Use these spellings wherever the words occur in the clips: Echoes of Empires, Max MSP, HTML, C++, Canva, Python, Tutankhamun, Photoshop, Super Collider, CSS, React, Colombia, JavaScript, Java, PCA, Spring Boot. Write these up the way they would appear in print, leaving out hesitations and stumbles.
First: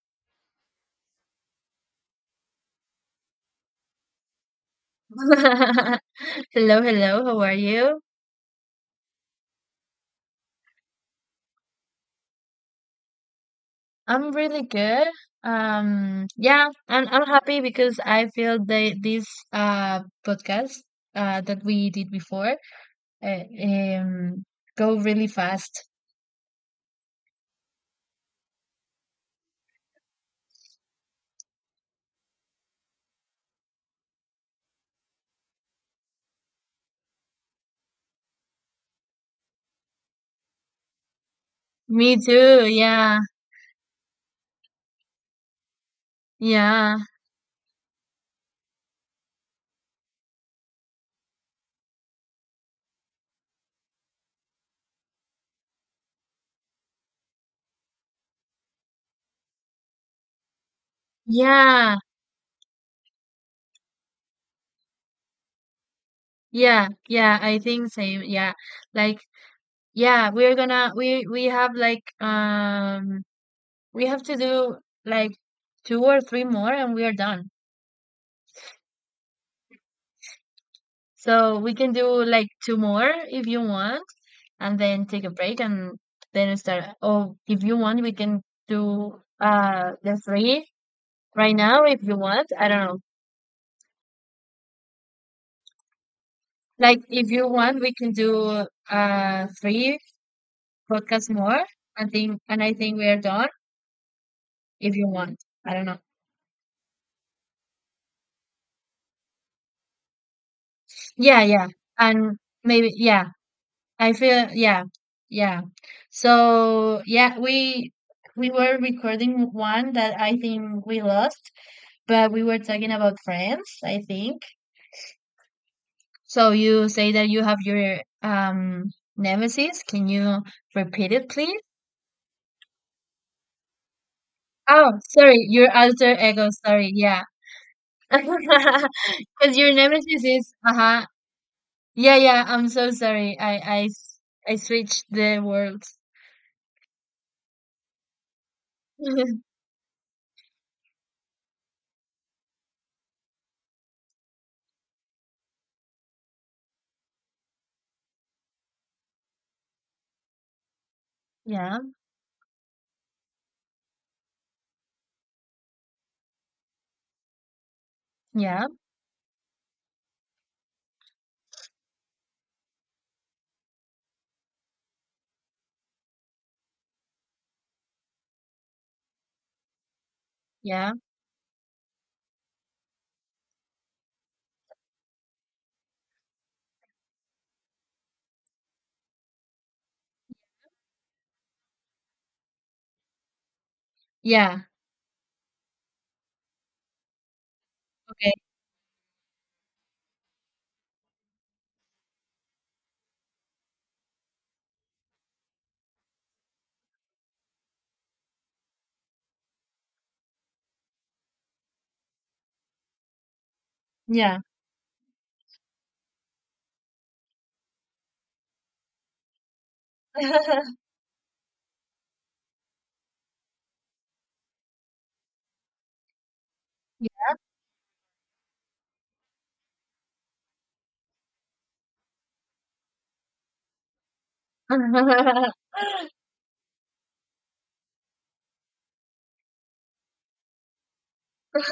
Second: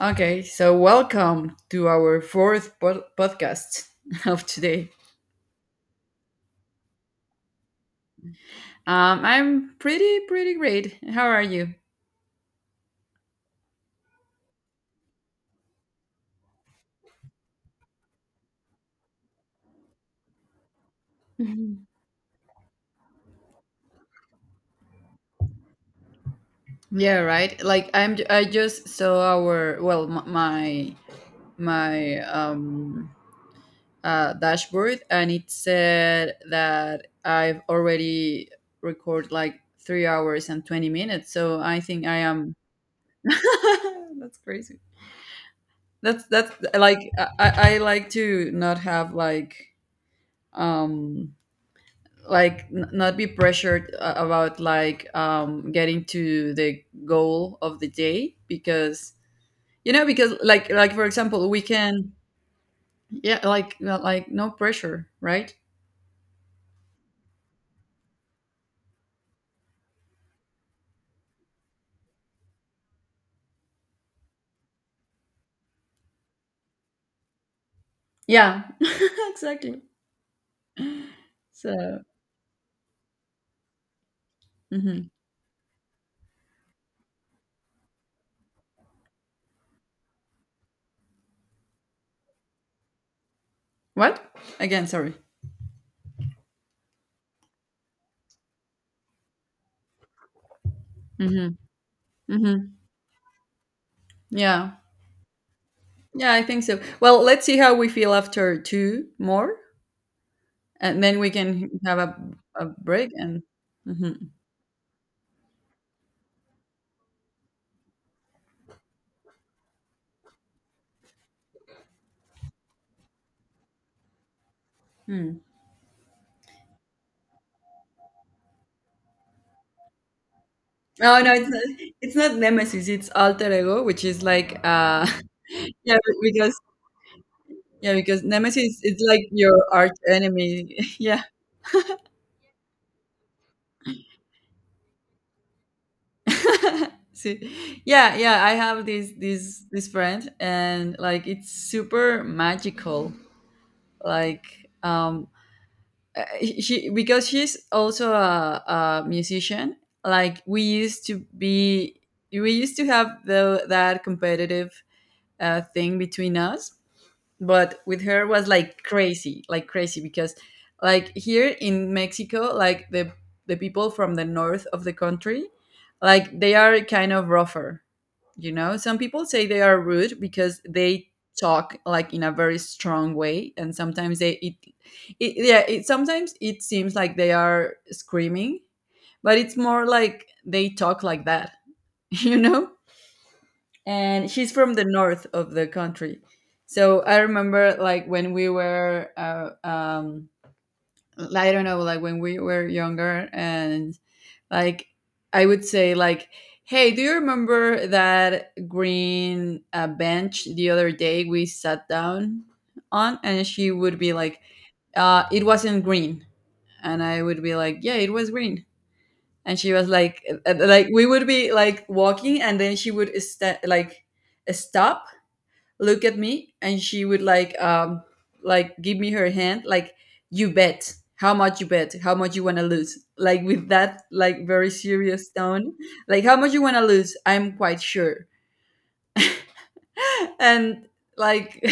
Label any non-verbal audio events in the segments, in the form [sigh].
Okay, so welcome to our fourth podcast [laughs] of today. [laughs] Hello, hello. How are you? I'm pretty great. How are you? I'm really good. Yeah, and I'm happy because I feel the this uh podcast that we did before uh, um go really fast. Yeah, right. Like I just saw our well, my dashboard, and it said that I've already recorded like 3 hours and 20 minutes. So I think I Me am. too. Yeah, [laughs] That's crazy. That's yeah, like, I like to not have like, um like not be pressured, about like getting to the goal of the day, because because like for example we yeah, can. Yeah, like, like no pressure, right. yeah, yeah. I think same. Yeah, like, yeah, we have like we have to do like two or three more, and we are done. Yeah. [laughs] Exactly. So we can So, do like two more if you want, and then mhm. take a break and then start. Oh, if you want, we can do the three right now if you want. I don't know. What? Again? Sorry? Like, if you want, we can do three podcasts Hmm. more, I think, Hmm. and I think we are done Yeah. if you want. I don't know. Yeah, I think so. Well, let's see how we feel after two more, and then we Yeah, yeah, can have a, and a maybe, break yeah. and. I Mhm. feel, yeah, yeah. So yeah, we were recording one that I think we lost, but we were talking about friends, I think. Hmm. So you say that you have your nemesis. Can you repeat No, it, no, it's please? not, it's not Nemesis. It's alter ego, which is like, Oh, sorry, your [laughs] yeah, alter ego. because Sorry, yeah. yeah, [laughs] because Nemesis is like your Because your arch nemesis is uh enemy. [laughs] huh. Yeah. Yeah, yeah. I'm so sorry. I switched the words. [laughs] See, yeah, yeah. I have this [laughs] this this friend, and like it's super magical. Like, um, uh, she because she's also a musician. Like, Yeah, we used to have the that competitive, thing between us, but with her was yeah, like crazy, like crazy, because like here in Mexico, like the people from the north of the country, like they are kind of rougher. You know, some people say they are rude because yeah, they talk like in a very strong way, and sometimes they it, it yeah it sometimes it seems like they are screaming, but it's more like they talk like that. [laughs] You know, and she's yeah. from the north of the country. So I remember like Okay, when I don't know, like when we were younger, and like I would say like, hey, do you remember that green, bench the other day we sat down on? And she would be like, yeah. It wasn't green. And I would be like, yeah, it was green. And she was [laughs] like we would be like walking, and then she would like stop, look at me, and she would like give me her hand, like, you bet how much, you bet how much you want to lose, like with that like very serious tone, like how much you want to lose, I'm quite sure. [laughs] And like,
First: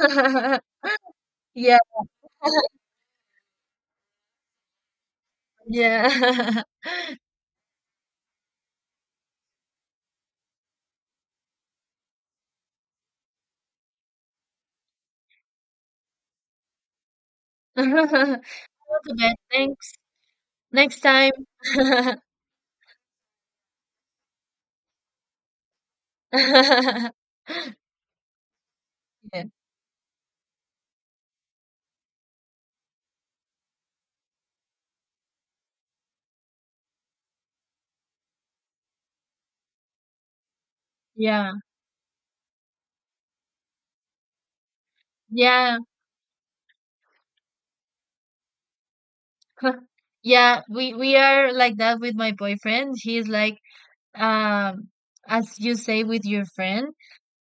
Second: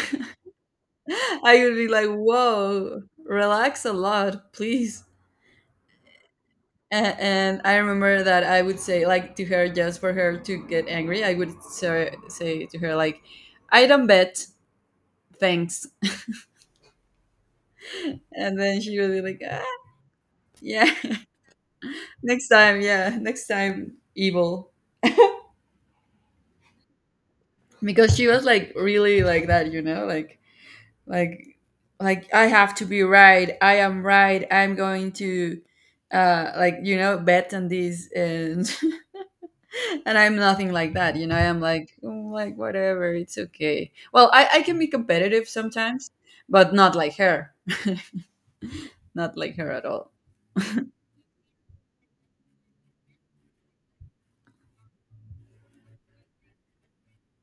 [laughs] I would Yeah, be [laughs] like, whoa, relax a lot, please. yeah. And I remember that I would say like to her, just for her to get angry, I would say to her like, I don't bet, thanks. Go And then she would to be bed. like, [laughs] ah, Thanks. yeah. Next [laughs] time. Next time, yeah, next time, evil. [laughs] Because she was like really like that, you know, like, like I have to be right. I am right. I'm going to, like, bet on this, and [laughs] and I'm nothing like that, you know, Yeah. I'm Yeah. like, oh, like whatever, it's okay, well I can be competitive Yeah. sometimes, but not like her. [laughs] Not like her at [laughs] all. Yeah, we are like that with my boyfriend. He's like um as you say with your friend,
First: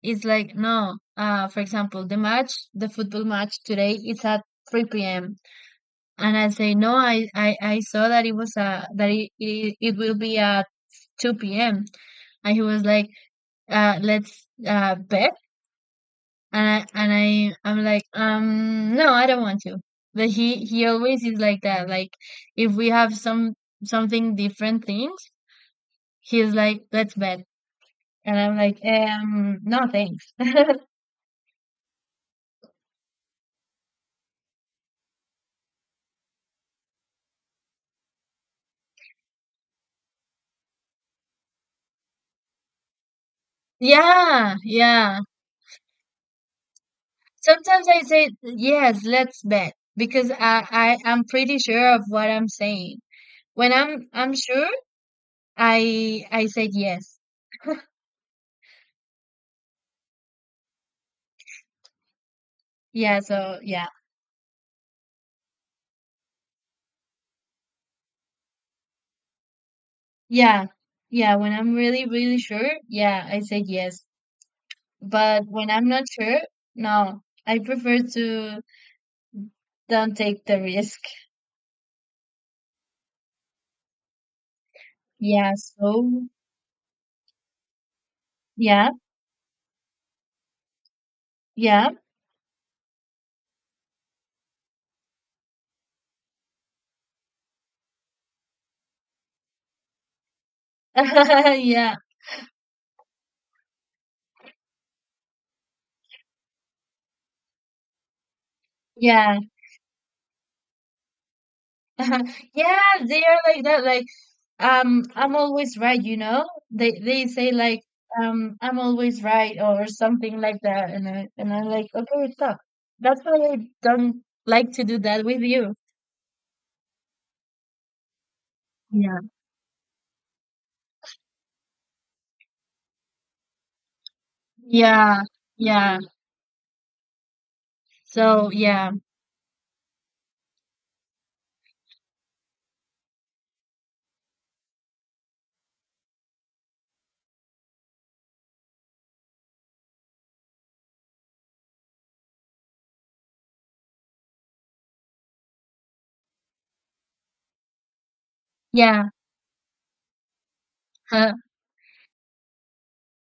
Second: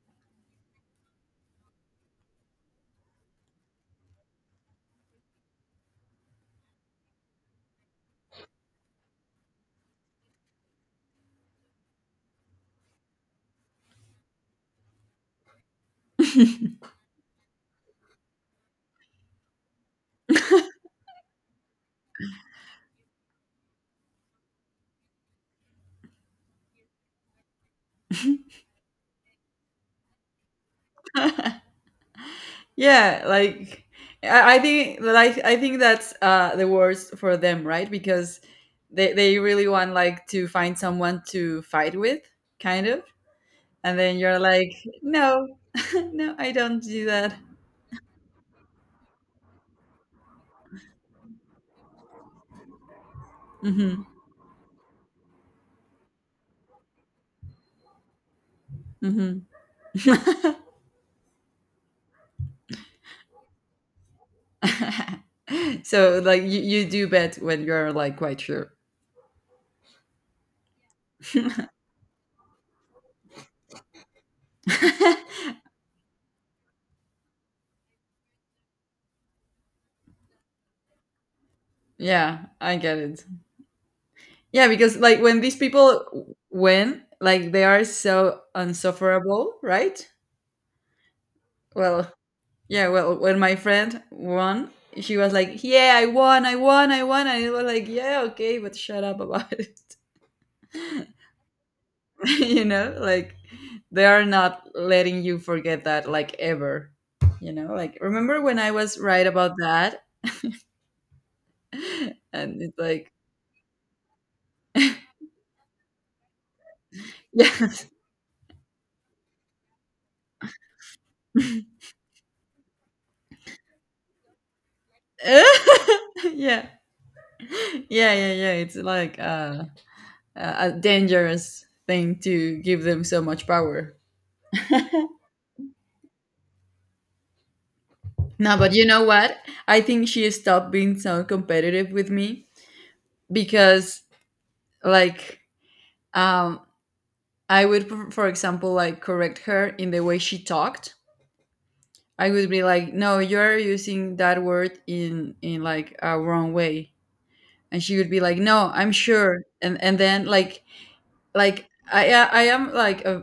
it's like, no, for example, the football match today is at 3 p.m., and I say, no, I saw that it was that it will be at 2 p.m. And he was like, let's bet. And I'm like, no, I don't want to. But he always is like that. Like, if we have something different things, he's like, let's bet. And I'm like, no thanks. [laughs] Yeah, like I think that, I think that's, the worst for them, right? Because they really want like to find someone to fight with, kind of, and then you're Yeah, like, yeah. no, [laughs] no, I don't do that. Sometimes I say yes, let's bet, because I'm pretty sure of what I'm saying. When Hmm. I'm sure, I said yes. Hmm. [laughs] Yeah. So yeah, So like, you do bet when you're like quite sure. yeah, yeah. When I'm really, really sure, yeah, I said yes. [laughs] But when I'm not sure, no, I prefer to don't take the risk. Yeah, I get it. Yeah, because like when Yeah, these so people win, like they are so yeah, unsufferable, right? yeah. Well, yeah, well, when my friend won, she was like, yeah, I won, I won, I won, and it was like, yeah, okay, but shut up about it. [laughs] Yeah. [laughs] You know, like they are not letting you forget that, like ever. You know, like remember when I was right Yeah. about that, [laughs] and it's Yeah, like, they are like that. Like, I'm always right, you know? They [laughs] say like, yes, I'm always right or something like that. And I'm like, okay, stop. That's why I don't like to do that with you. [laughs] yeah, yeah, yeah, yeah. It's like, Yeah. A dangerous thing to give them so much power. Yeah. Yeah. So No, but you yeah. know what? I think she stopped being so competitive with me because like, um I would for example like correct her in the way she talked. I would be like, no, you're using that word in like a wrong way. And she would be like, no, I'm Yeah. sure. And then like [laughs] like I am like a,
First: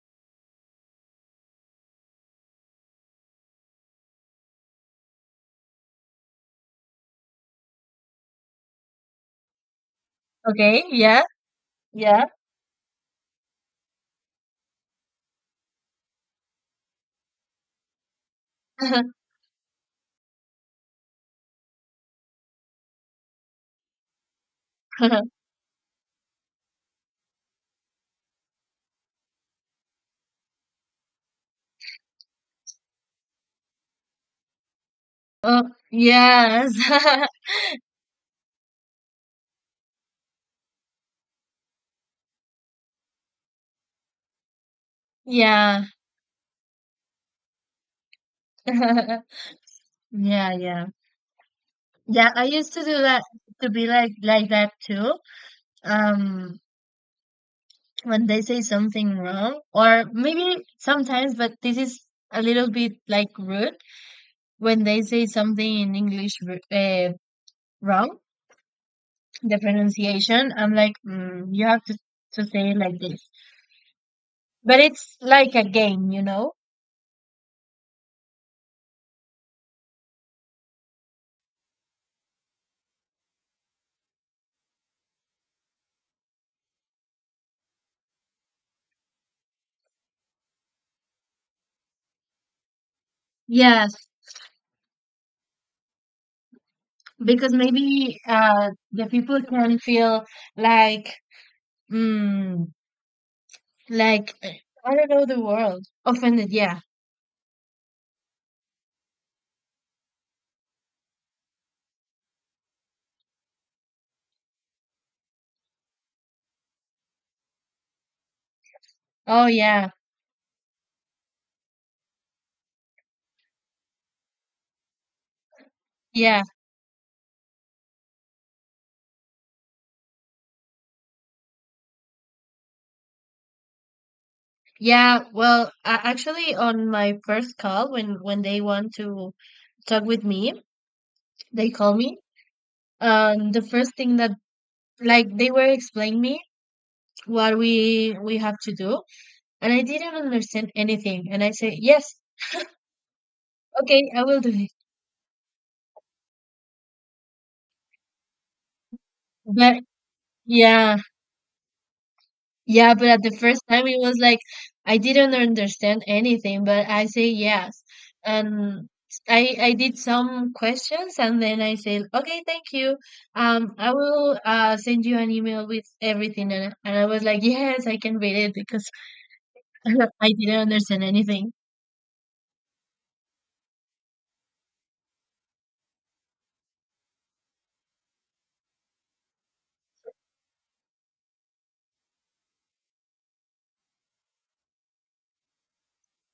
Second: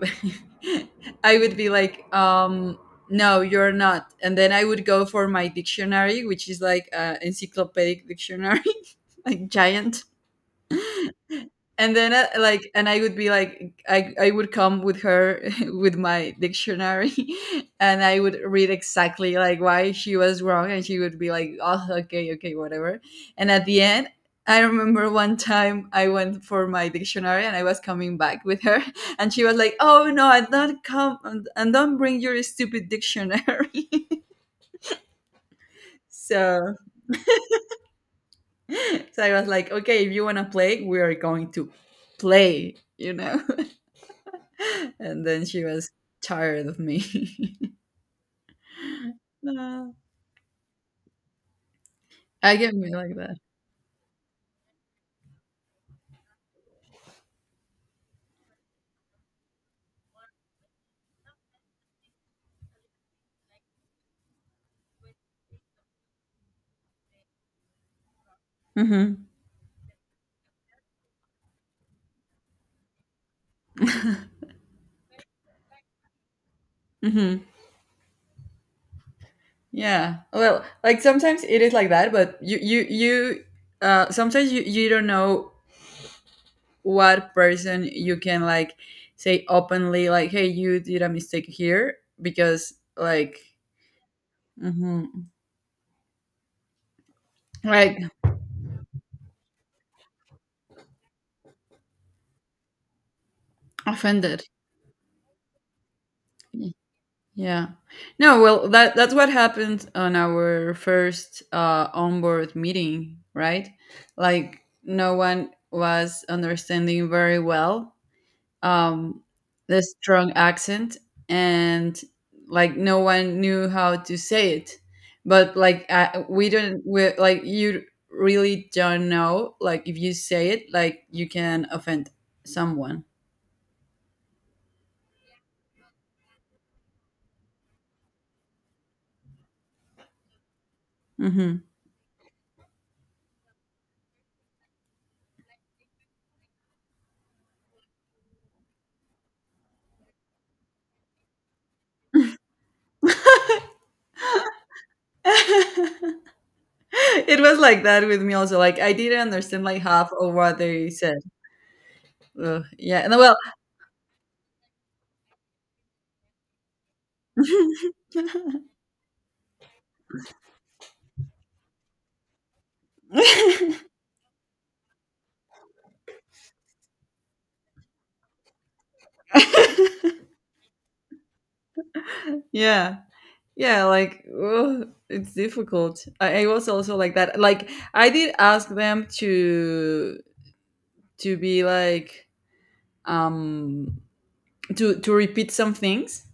[laughs] I would be like, um, no, you're not. And then I would go for my dictionary, which is like a encyclopedic dictionary, [laughs] like, giant. Okay. Yeah. And then, Yeah. Like, and I would be like I would come with her [laughs] with my dictionary [laughs] and I would read [laughs] exactly like why she was wrong, and she would be like, oh, okay, okay, whatever. And at the end, I remember one [laughs] time I went for my dictionary, and I was coming back with her [laughs] and she was like, oh no, and don't come, and don't bring your stupid dictionary. Oh, [laughs] yes. so [laughs] so I was like, okay, if you want to play, we are going to play, you know. [laughs] [laughs] And then she Yeah. was tired of me. [laughs] [laughs] Uh, Yeah, yeah. Yeah, I I used get to me do like that, that. to be like that too. Um, when they say something wrong, or maybe sometimes, but this is a little bit like rude, when they say something in English uh, wrong, Mm-hmm. the pronunciation, I'm like, mm, you have to say it like this. But it's like a game, you know? [laughs] Mm-hmm. Yeah. Well, like sometimes it is like that, but you, sometimes you don't know what person you can like say openly like, hey, you did a mistake here because like. Yeah, Mm-hmm. because Like, maybe the people can feel like, mm, like, offended. I don't know the world offended, Yeah. yeah. Yeah. No, well, that's what happened on our first, onboard meeting, right? Like no one was understanding very well, um Oh, the yeah. strong accent, and like no one knew how to say it. But like, I, Yeah, we don't we like you really don't know like if you say it like you can offend someone. yeah. Well, actually, on my first call, when they want to talk with me, Mhm. they call me. The first thing that, like, they were explaining me what we have to do, and I didn't understand anything, and I say yes, okay, I will do it. [laughs] [laughs] It was like that with me also, like I didn't understand But, like half of what they yeah. said. Ugh, Yeah, yeah, but and at the well, first time it was like I didn't understand anything, but I say yes. [laughs] And I did some questions, and then I said, "Okay, thank you. I will send you an email with everything." And I was like, "Yes, I can read it, because [laughs] I didn't understand anything." yeah, yeah, like, ugh, it's difficult. I was also like that, like I did ask them to be like, um to repeat some things,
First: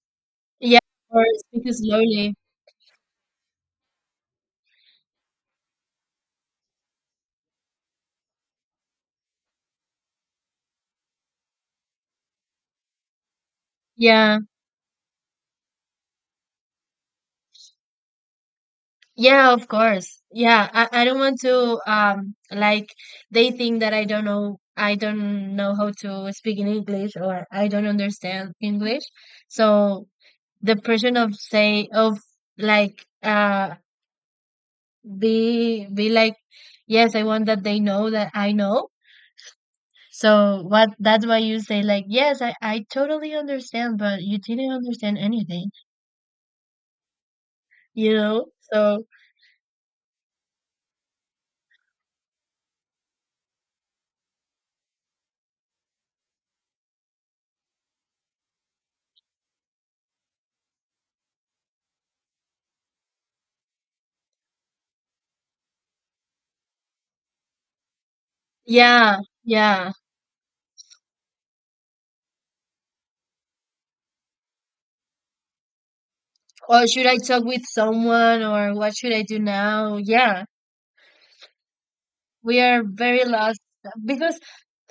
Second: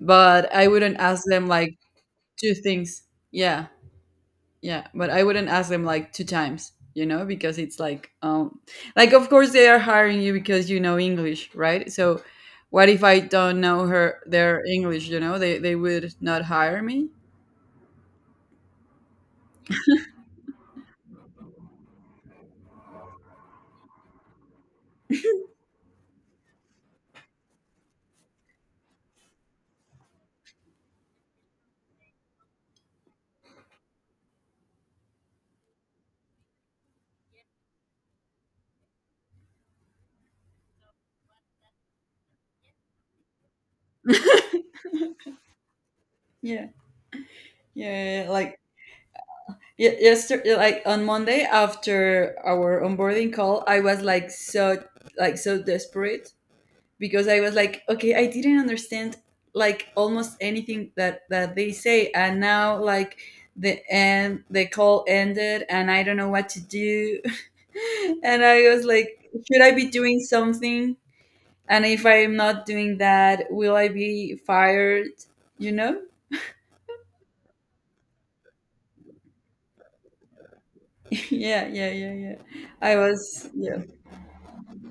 but I Yeah, wouldn't or ask them speak like slowly. two things, yeah. Yeah, but I wouldn't ask them like two times, you know, because it's like, like, of course they are hiring you because you know English, right? So, what if I don't know her Yeah. their English? You know, they would not hire me. Yeah, of course. Yeah, I don't want to like, they think that I don't know how to speak in English, or I don't understand English. So the person of say of like be like, yes, I want that they know that I know. So what, that's why you say like yes, I totally understand, but you didn't understand anything, Yeah, you yeah, yeah, know? like So yesterday, like on Monday after our onboarding call, I was like, so desperate, because I was like, okay, I didn't understand like almost anything that they say, and now like, the call ended, and I don't know what to do, [laughs] and I was yeah, like, should I be yeah. doing something? And if I am not doing that, will I be fired? You know? Or should I talk with someone, or what should I do now? Yeah, [laughs] Yeah, yeah, yeah, yeah. we are I very was, lost, yeah, because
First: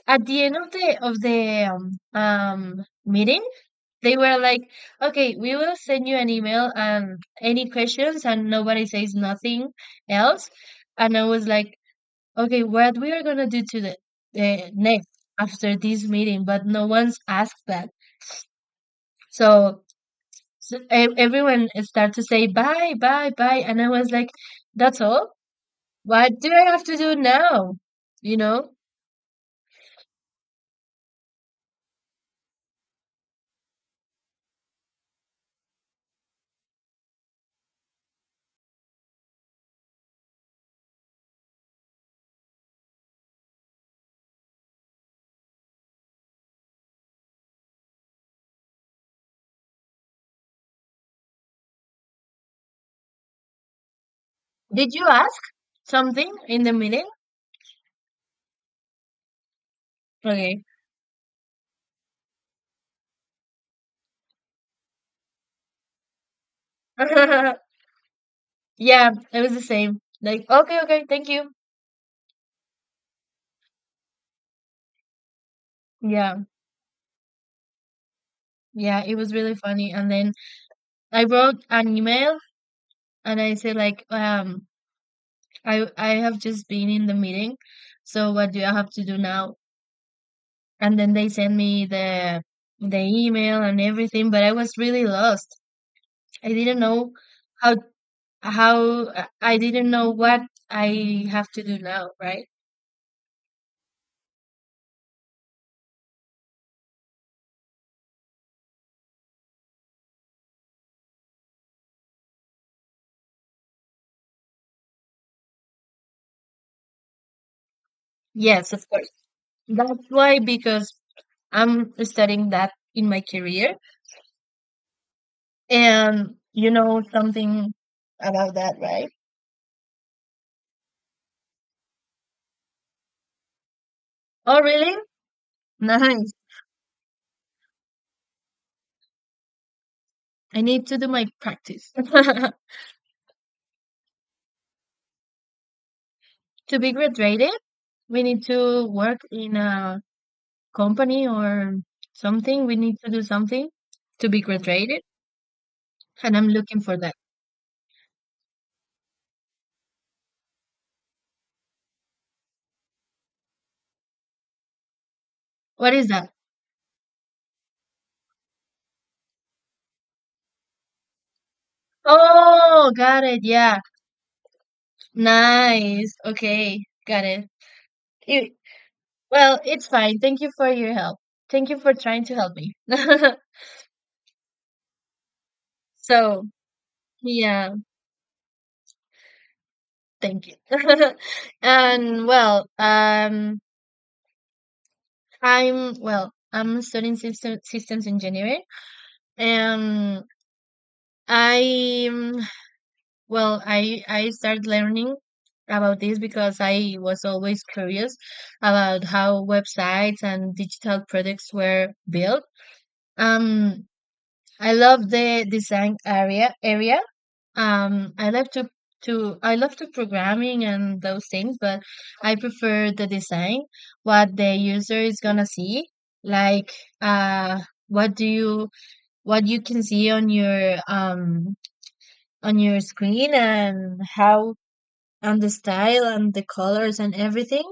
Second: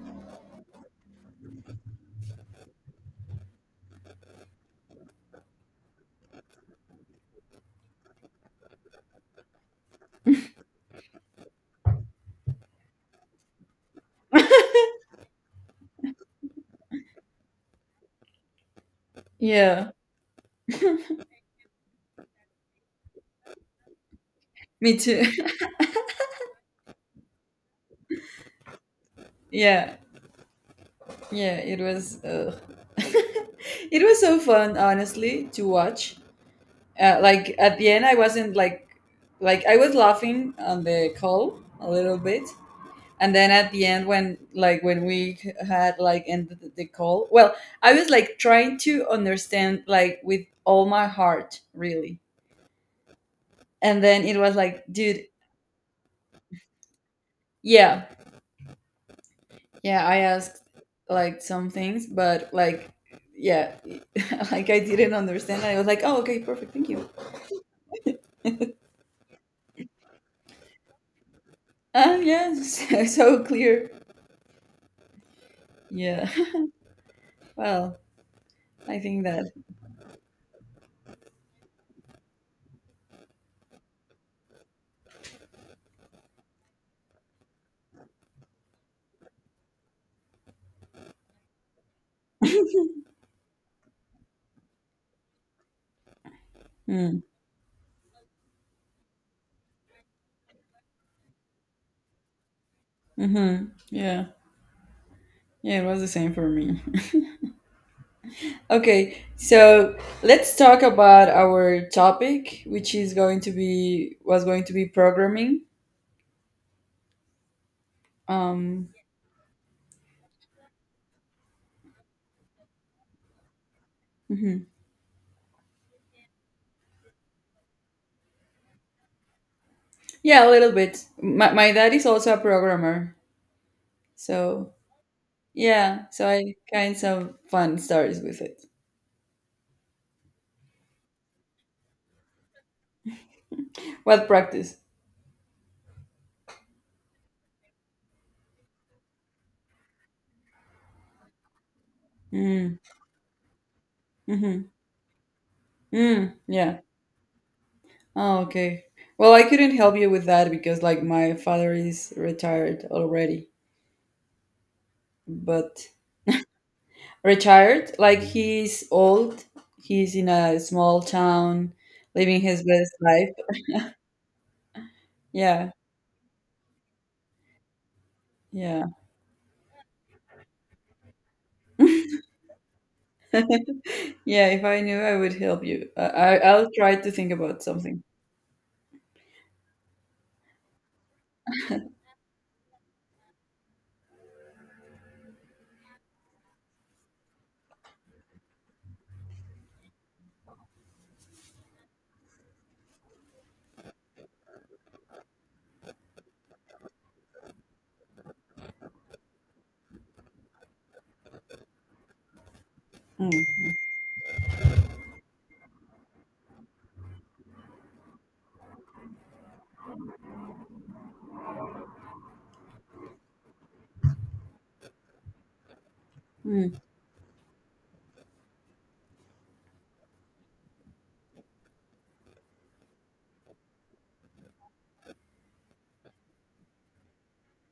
at the end of the meeting, they were like, "Okay, we will send you an email, and any questions," and nobody says nothing else. And I was like, "Okay, what we are gonna do to the [laughs] next after this meeting?" But no one's asked that, so. yeah. So everyone started to say bye, bye, bye, and I was like, Me "That's too. all." What do I have to do now? You know? [laughs] Yeah, yeah. It was. [laughs] It was so fun, honestly, to watch. Like at the end I wasn't like, I was laughing on the call a little bit, and then at the end, when we had like ended the call, well, I was like trying to understand like with all my heart, really. And then it was like, Did you dude, ask something in the meeting? yeah, yeah, I asked Okay. like some things, but like, yeah. [laughs] Like, I didn't understand, I was like, oh, okay, perfect, thank you. [laughs] Yeah, it was the same. Like, okay, okay, thank you. Ah, yeah. [laughs] So clear. Yeah. Yeah, [laughs] Well, I yeah, it think was that. really funny. And then I wrote an email, and I said like, I have just been in the meeting, so what do I have to do now? And then they sent me the email and everything, but I was really lost. I didn't know Mm, how I didn't know what I have to do now, right? mm-hmm. Yeah. Yeah, it was the same for me. [laughs] Okay, so let's talk about our topic, which is going to be was going to be programming. Yes, of Um, course. That's why, because I'm studying that in my career, mhm. and you know something about that, right? Yeah, a little bit. My dad is also a programmer, Oh, so really? yeah, so Nice. I kind of fun stories with it. I need to do my practice. [laughs] What practice? To be graduated, we need to work in a company or something. We Mm, need to do something to be mm-hmm. graduated, Mm, and I'm looking yeah. for that. Oh, okay. Well, I couldn't help you with that because like my father is retired already, but What is that? retired. Like he's old. He's in a small town, living his Oh, best got life. it. Yeah. Yeah, Nice. Okay. Got it. You, yeah, well, it's fine. Thank you for your help. Thank you for trying to help me. [laughs] [laughs] yeah. If I knew, I would help you. I, I So, I'll try to think about yeah, something. thank you. [laughs] And well, I'm studying systems engineering. Um, I well, I started learning about this because I was always curious about how websites and digital products were built. Mm, Um, I love the design area. I love to programming and those things, but I prefer the design, what the user is gonna see, like, mm, uh what do you what you can see on your screen, and how, and the style and the colors and everything.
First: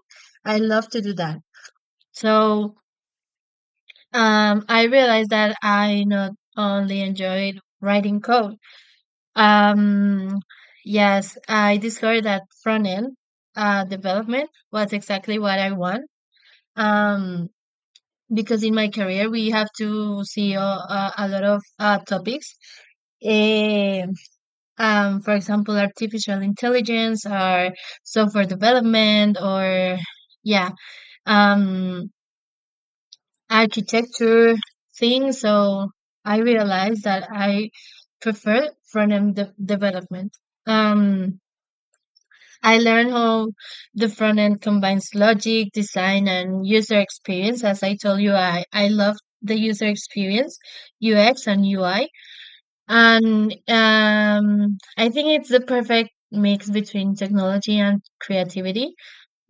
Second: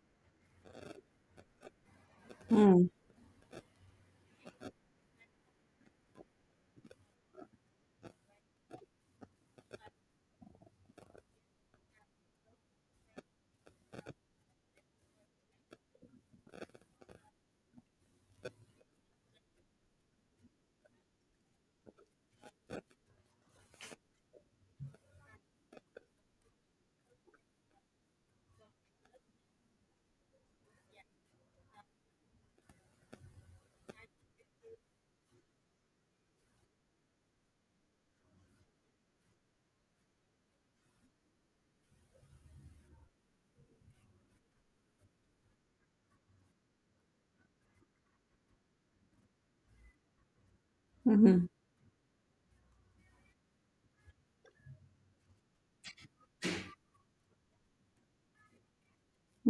I love to do that. So mm, I realized that I not only enjoyed writing code. Um, yes, I discovered that front end development was exactly what I want. Um, because in my career, we have to see a lot of topics. Eh, for example, artificial intelligence, or software development, or, yeah, um, architecture things. So I realized that I prefer front end de development. Um, I learned how the front end combines logic, design, and user experience. As I told you, I love the user experience, UX mhm, and UI. And I think it's the perfect mix between technology and creativity.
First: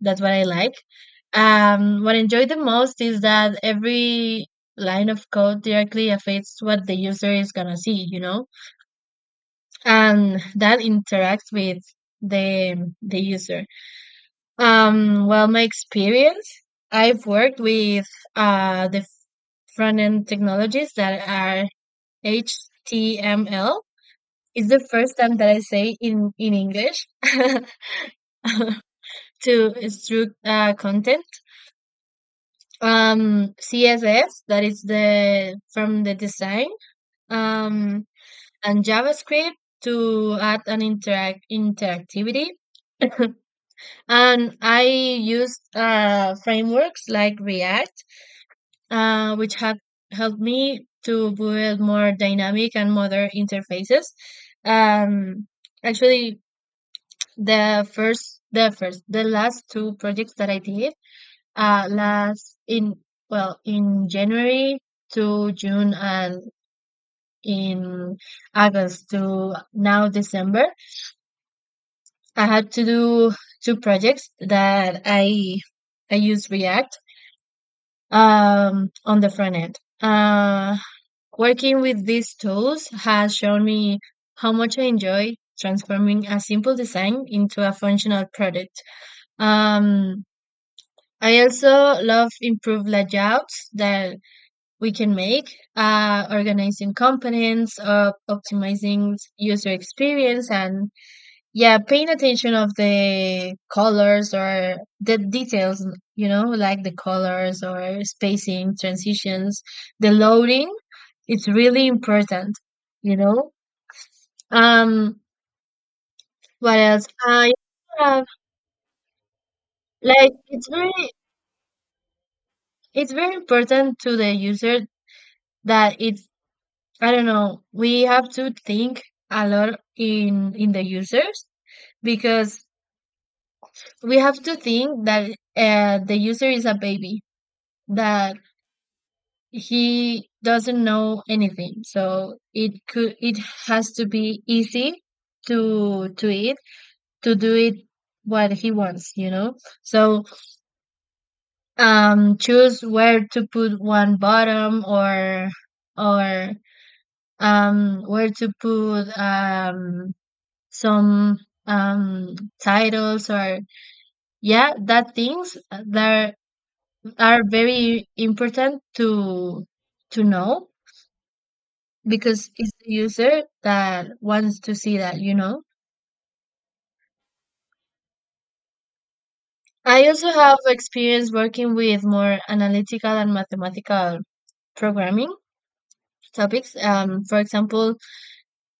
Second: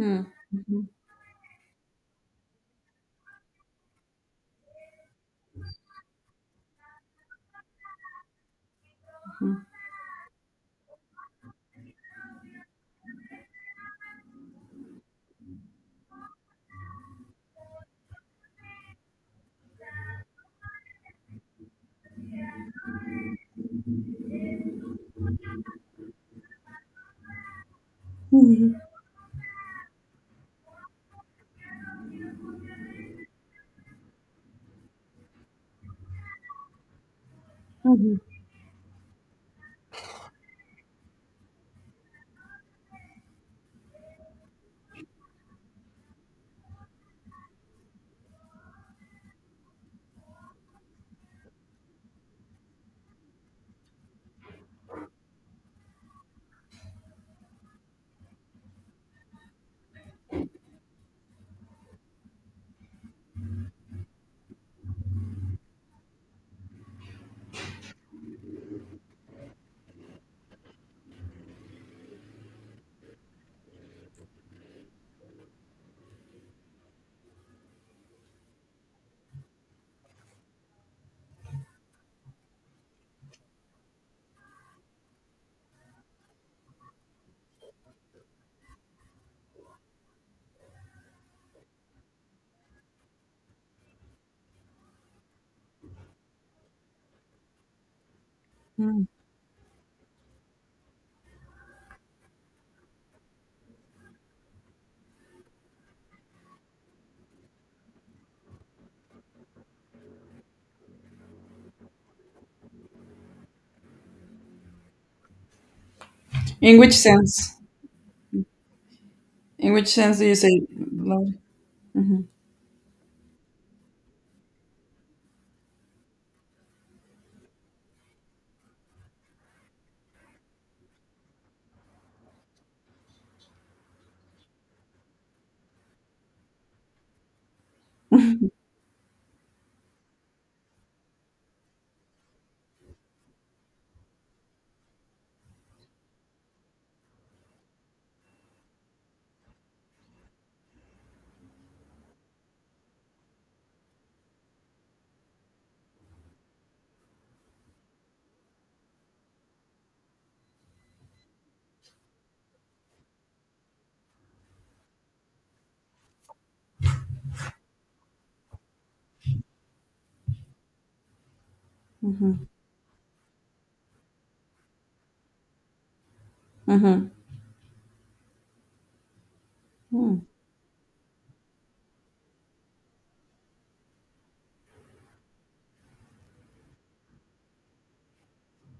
That's what I like. mhm, What I enjoy the most is that every line of code directly affects what the user is gonna see, mhm, and that interacts with the user. Well, my experience, I've worked with the front end technologies that are HTML. It's the first time that I say in English [laughs] to mhm, extrude content. CSS, that is the from the design. Um, mhm, and JavaScript to add an interactivity. And I used frameworks like React, which have helped me to build more dynamic and modern interfaces. Um, Actually, the last two projects that I did, last in, well, in January to June, and in August to now December, I had to do two projects that I use React on the front end. Working with these tools has shown me how much I enjoy transforming a simple design into a functional product. Um, I also love improved layouts that we can make, organizing components, or mhm. optimizing user experience, and, yeah, paying attention of the colors or the details. You know, like the colors or spacing, transitions, the loading, it's really important, you know. Um, what In which else? I sense? Uh, In which yeah, sense do like, you say blood? it's very important to the user, that it's, I don't know, we have to think a lot in the users, because we have to think that the user is a baby, that he doesn't know anything. So it could, it has to be easy to it, to do it what he wants, you know? So choose where to put one bottom, or where to put, some, um titles, or, yeah, that things that are very important to know, Hmm. because it's the user that wants to see that, you know. Hmm. I also have experience working with more analytical and mathematical programming topics. For example,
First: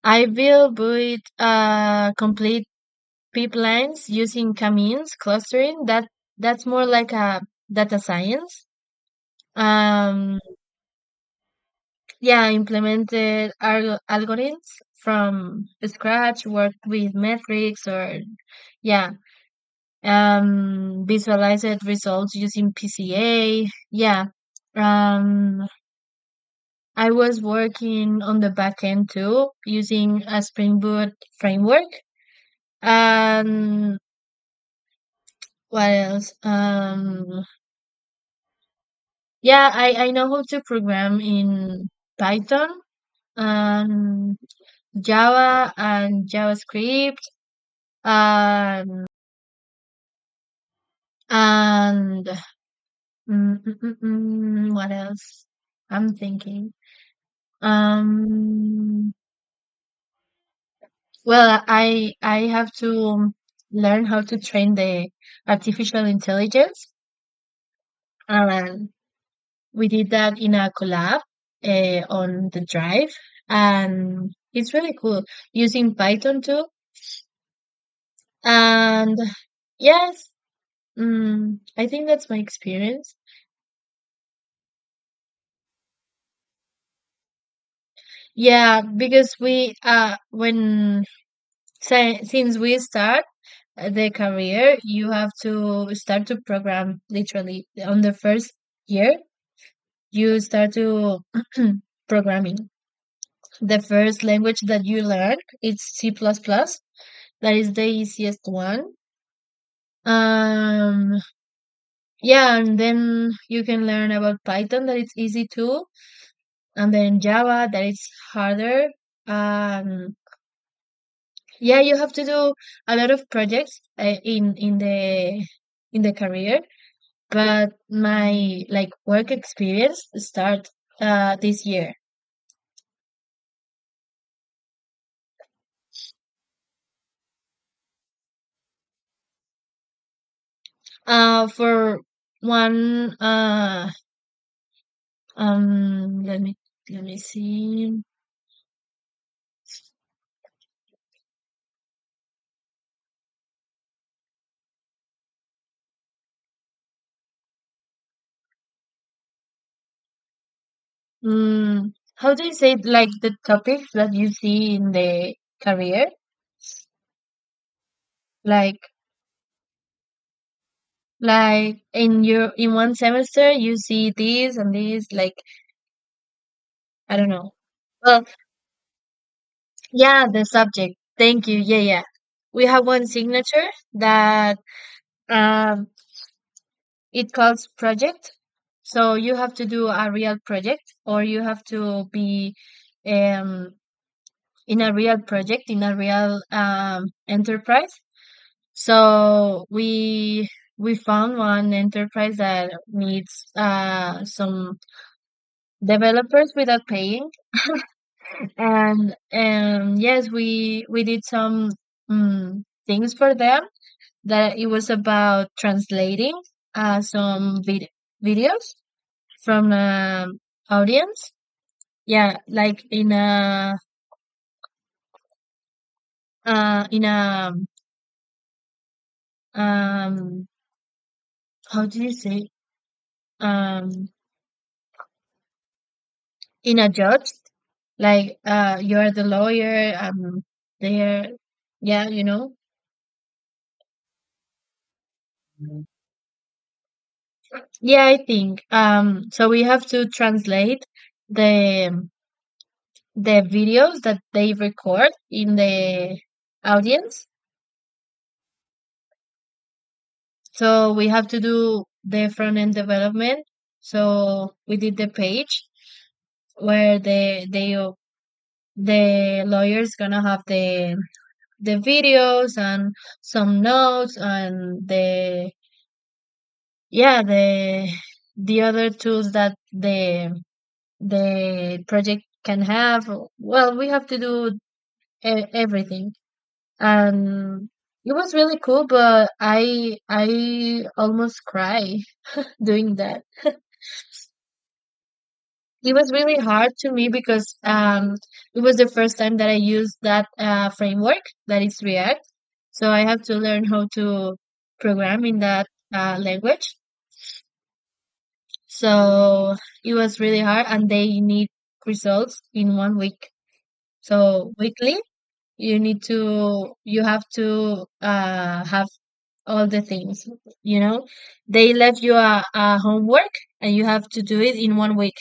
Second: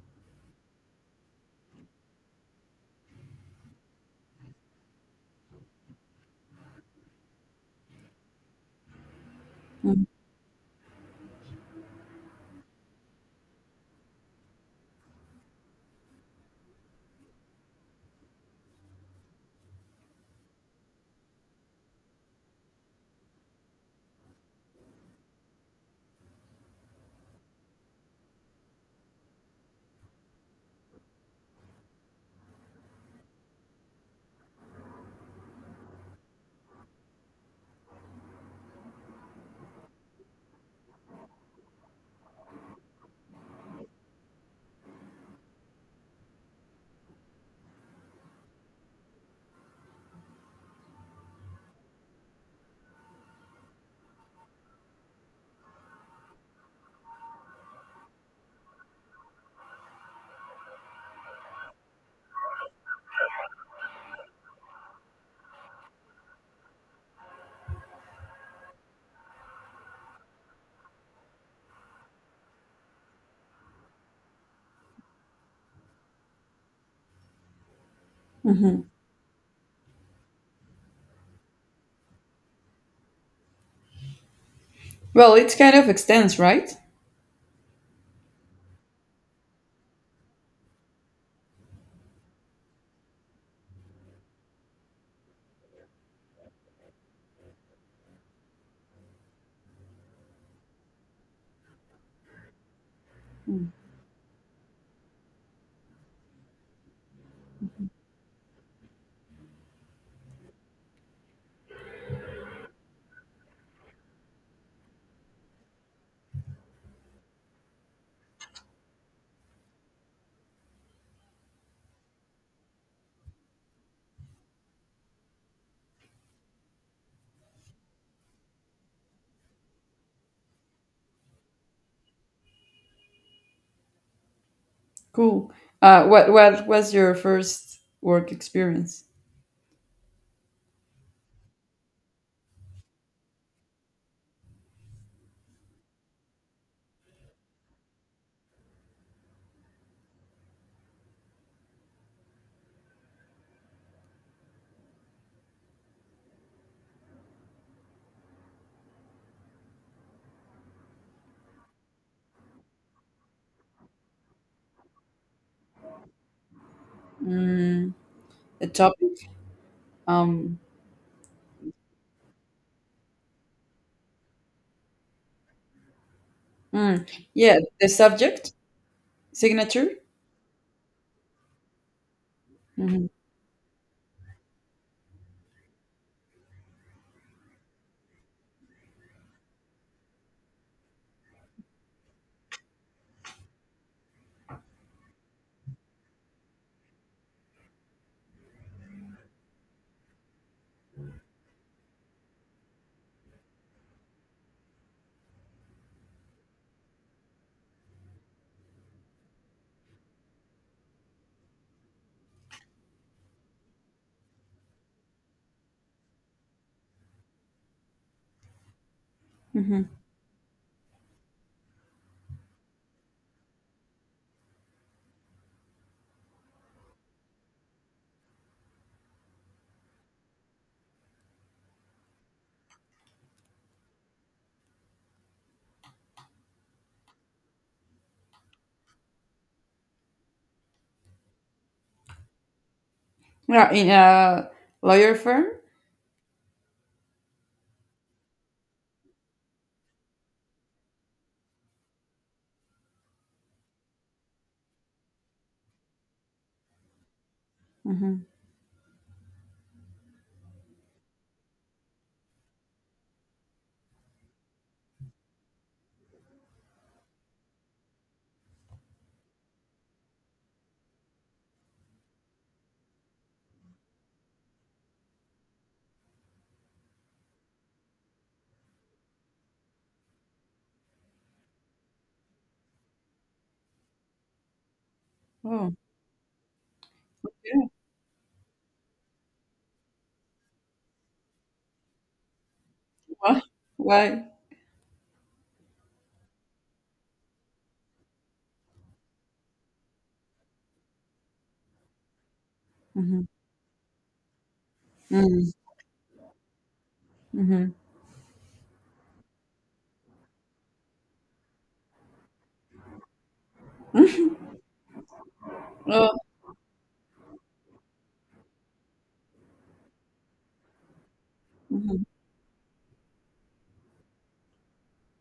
I will build complete pipelines using Kamins clustering. That's more like a data science. Um, yeah, I implemented algorithms from scratch. Worked with metrics or yeah, visualized results using PCA. Yeah. Um, I was working on the back end too using a Spring Boot framework. Um, what else? Yeah, I know how to program in Python and Java and JavaScript. Um, and what else? I'm thinking. Um, well, I have to learn how to train the artificial intelligence. And we did that in a collab, on the drive, and it's really cool using Python too, Hmm. and yes, I think that's my experience. Well, it's kind of extends, right? Yeah, because we, when, since we start the career, you have to start to program literally on the first year. You start to [clears throat] programming. The first language that you learn, it's C++. That is the easiest one. Um, yeah, and then you can learn about Python, that it's easy too, and then Java, that it's harder. Um, yeah, you have to do a lot of projects, in the career, but my like work experience start this year. Cool. What was your first work experience? For one, um, let me let me see. How do you say it, like the topics that you see in the career? Mm, the Like, topic. Um, in one semester you see this and this, like, mm, I don't know. yeah, the Well, subject signature. yeah, the subject. Thank you. Yeah, yeah. We have one Mm-hmm. signature that um it calls project. So you have to do a real project, or you have to be um in a real project in a real enterprise. So we found one enterprise that needs, some developers without paying, and yes, we did some, things for them that it was about translating, some, videos from, Mm-hmm. Audience. Yeah, like in a, uh in a um how do you say, um in a judge, like, you're the lawyer, there, yeah you know. Yeah, in a lawyer firm. Yeah, I think, so we have to translate the videos that they record in the audience. Mm-hmm. So we have to do the front end development. So we did the page where the lawyer's gonna have the videos and some notes, and the yeah, the other tools that the project can have. Well, we have to do Oh, everything. yeah. And it was really cool, but I almost cry [laughs] doing that. Why? Why? It was really hard to me, because it was the first time that I used that, framework that is React. So I have Mm-hmm. to learn how to program in Mm-hmm. that, language. So it was really hard, and they need results in 1 week. So Mm-hmm. [laughs] weekly, Oh, you have to, have all the things, you know. They left mm-hmm. you a homework, and you have to do it in 1 week,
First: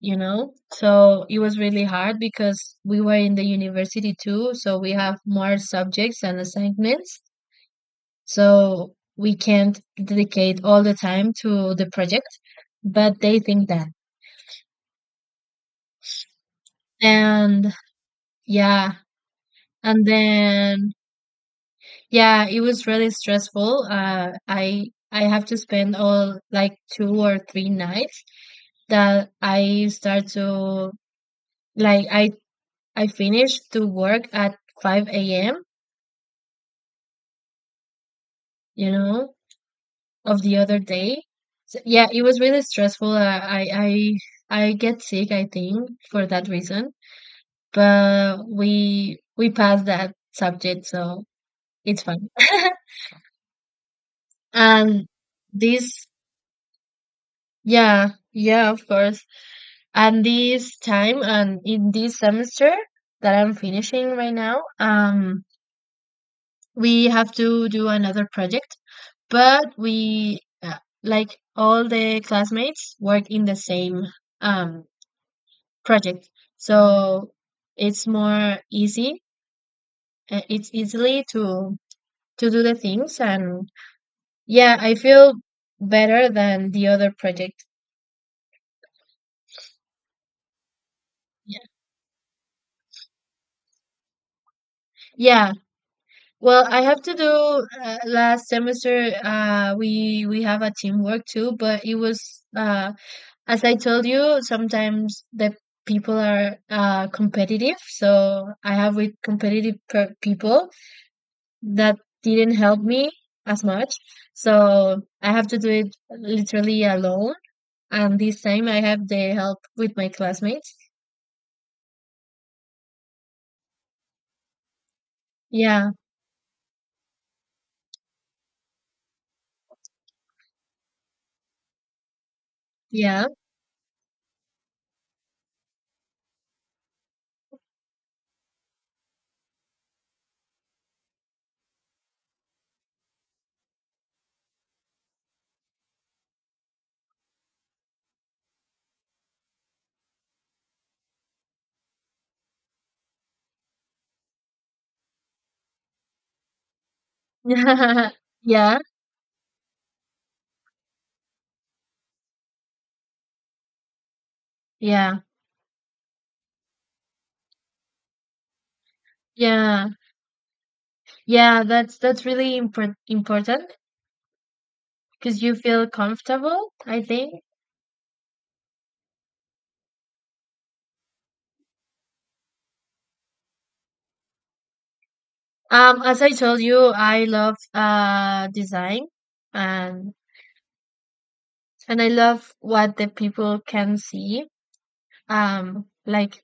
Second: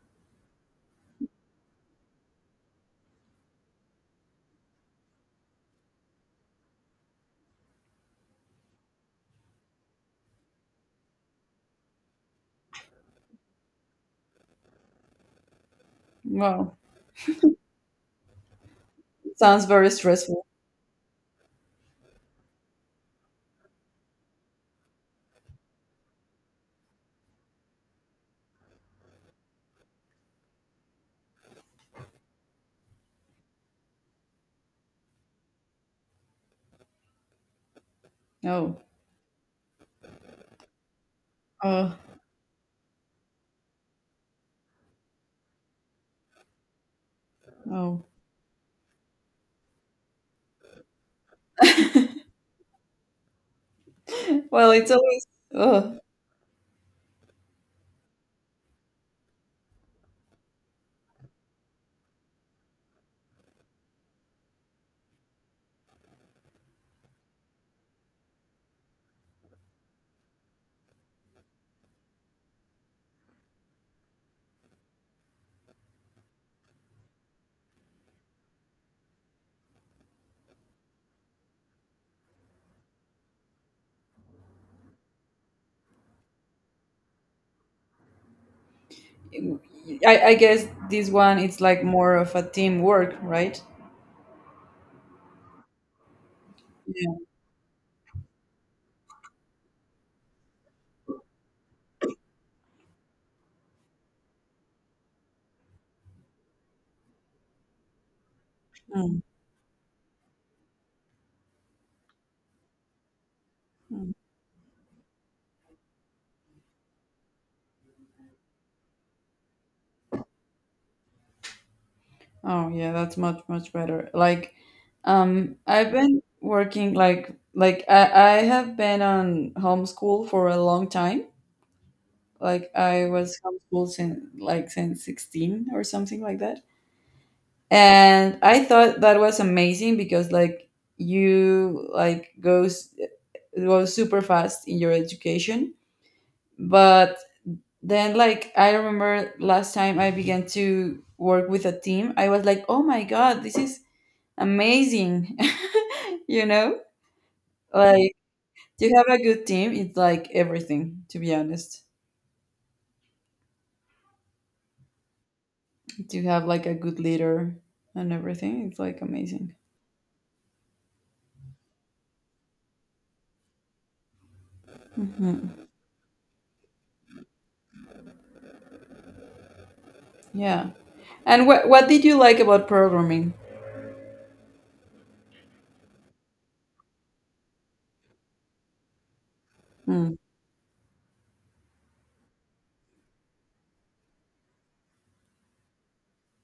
So it was really hard, because we were in the university too, so we have more subjects and assignments. So we can't dedicate all the time to the project, but they think that. Wow. And Yeah, Sounds very and stressful. then yeah, it was really stressful. I have to spend all, like, 2 or 3 nights that I start to, like, I finish to work at 5 a.m., Oh, you know, of the other day. So, oh, yeah, it was really stressful. I get sick, I think, for that reason. oh. But we passed that subject, so it's [laughs] fine. [laughs] Well, it's And always. Oh, this Yeah, yeah, of course. And this time, and in this semester that I'm finishing right now, we have to do another project, but we, like all the classmates work in the same, um project, so it's more easy. It's easily to do the things, and yeah, I feel better than the other project. I guess this one it's like more of a teamwork, right? Yeah, well, I have to Yeah. do, last semester. We have a teamwork too, but it was, as I told you, sometimes the people are, competitive. So I have with Mm. competitive people that didn't help me as much. So I have to do it literally alone. And this time I have the help with my classmates. Oh yeah, that's much, much better. Like, I've Yeah, been working like, I have been on homeschool for a long time. Like I yeah, was homeschooled since 16 or something like that. And I thought that was amazing because like you like goes it was super fast in your education. But then like I remember last time I began to work with a team, I was like, oh my god, this is amazing. [laughs] you know [laughs] like yeah, to have a good team, it's like everything, to be honest. yeah, To have like a good leader and everything, it's like amazing. yeah. Yeah, that's really important, because you Hmm. feel comfortable, I think. Yeah. And what did you like about programming? As I told you, I love, design, and Hmm. and I love what the people can see. Like,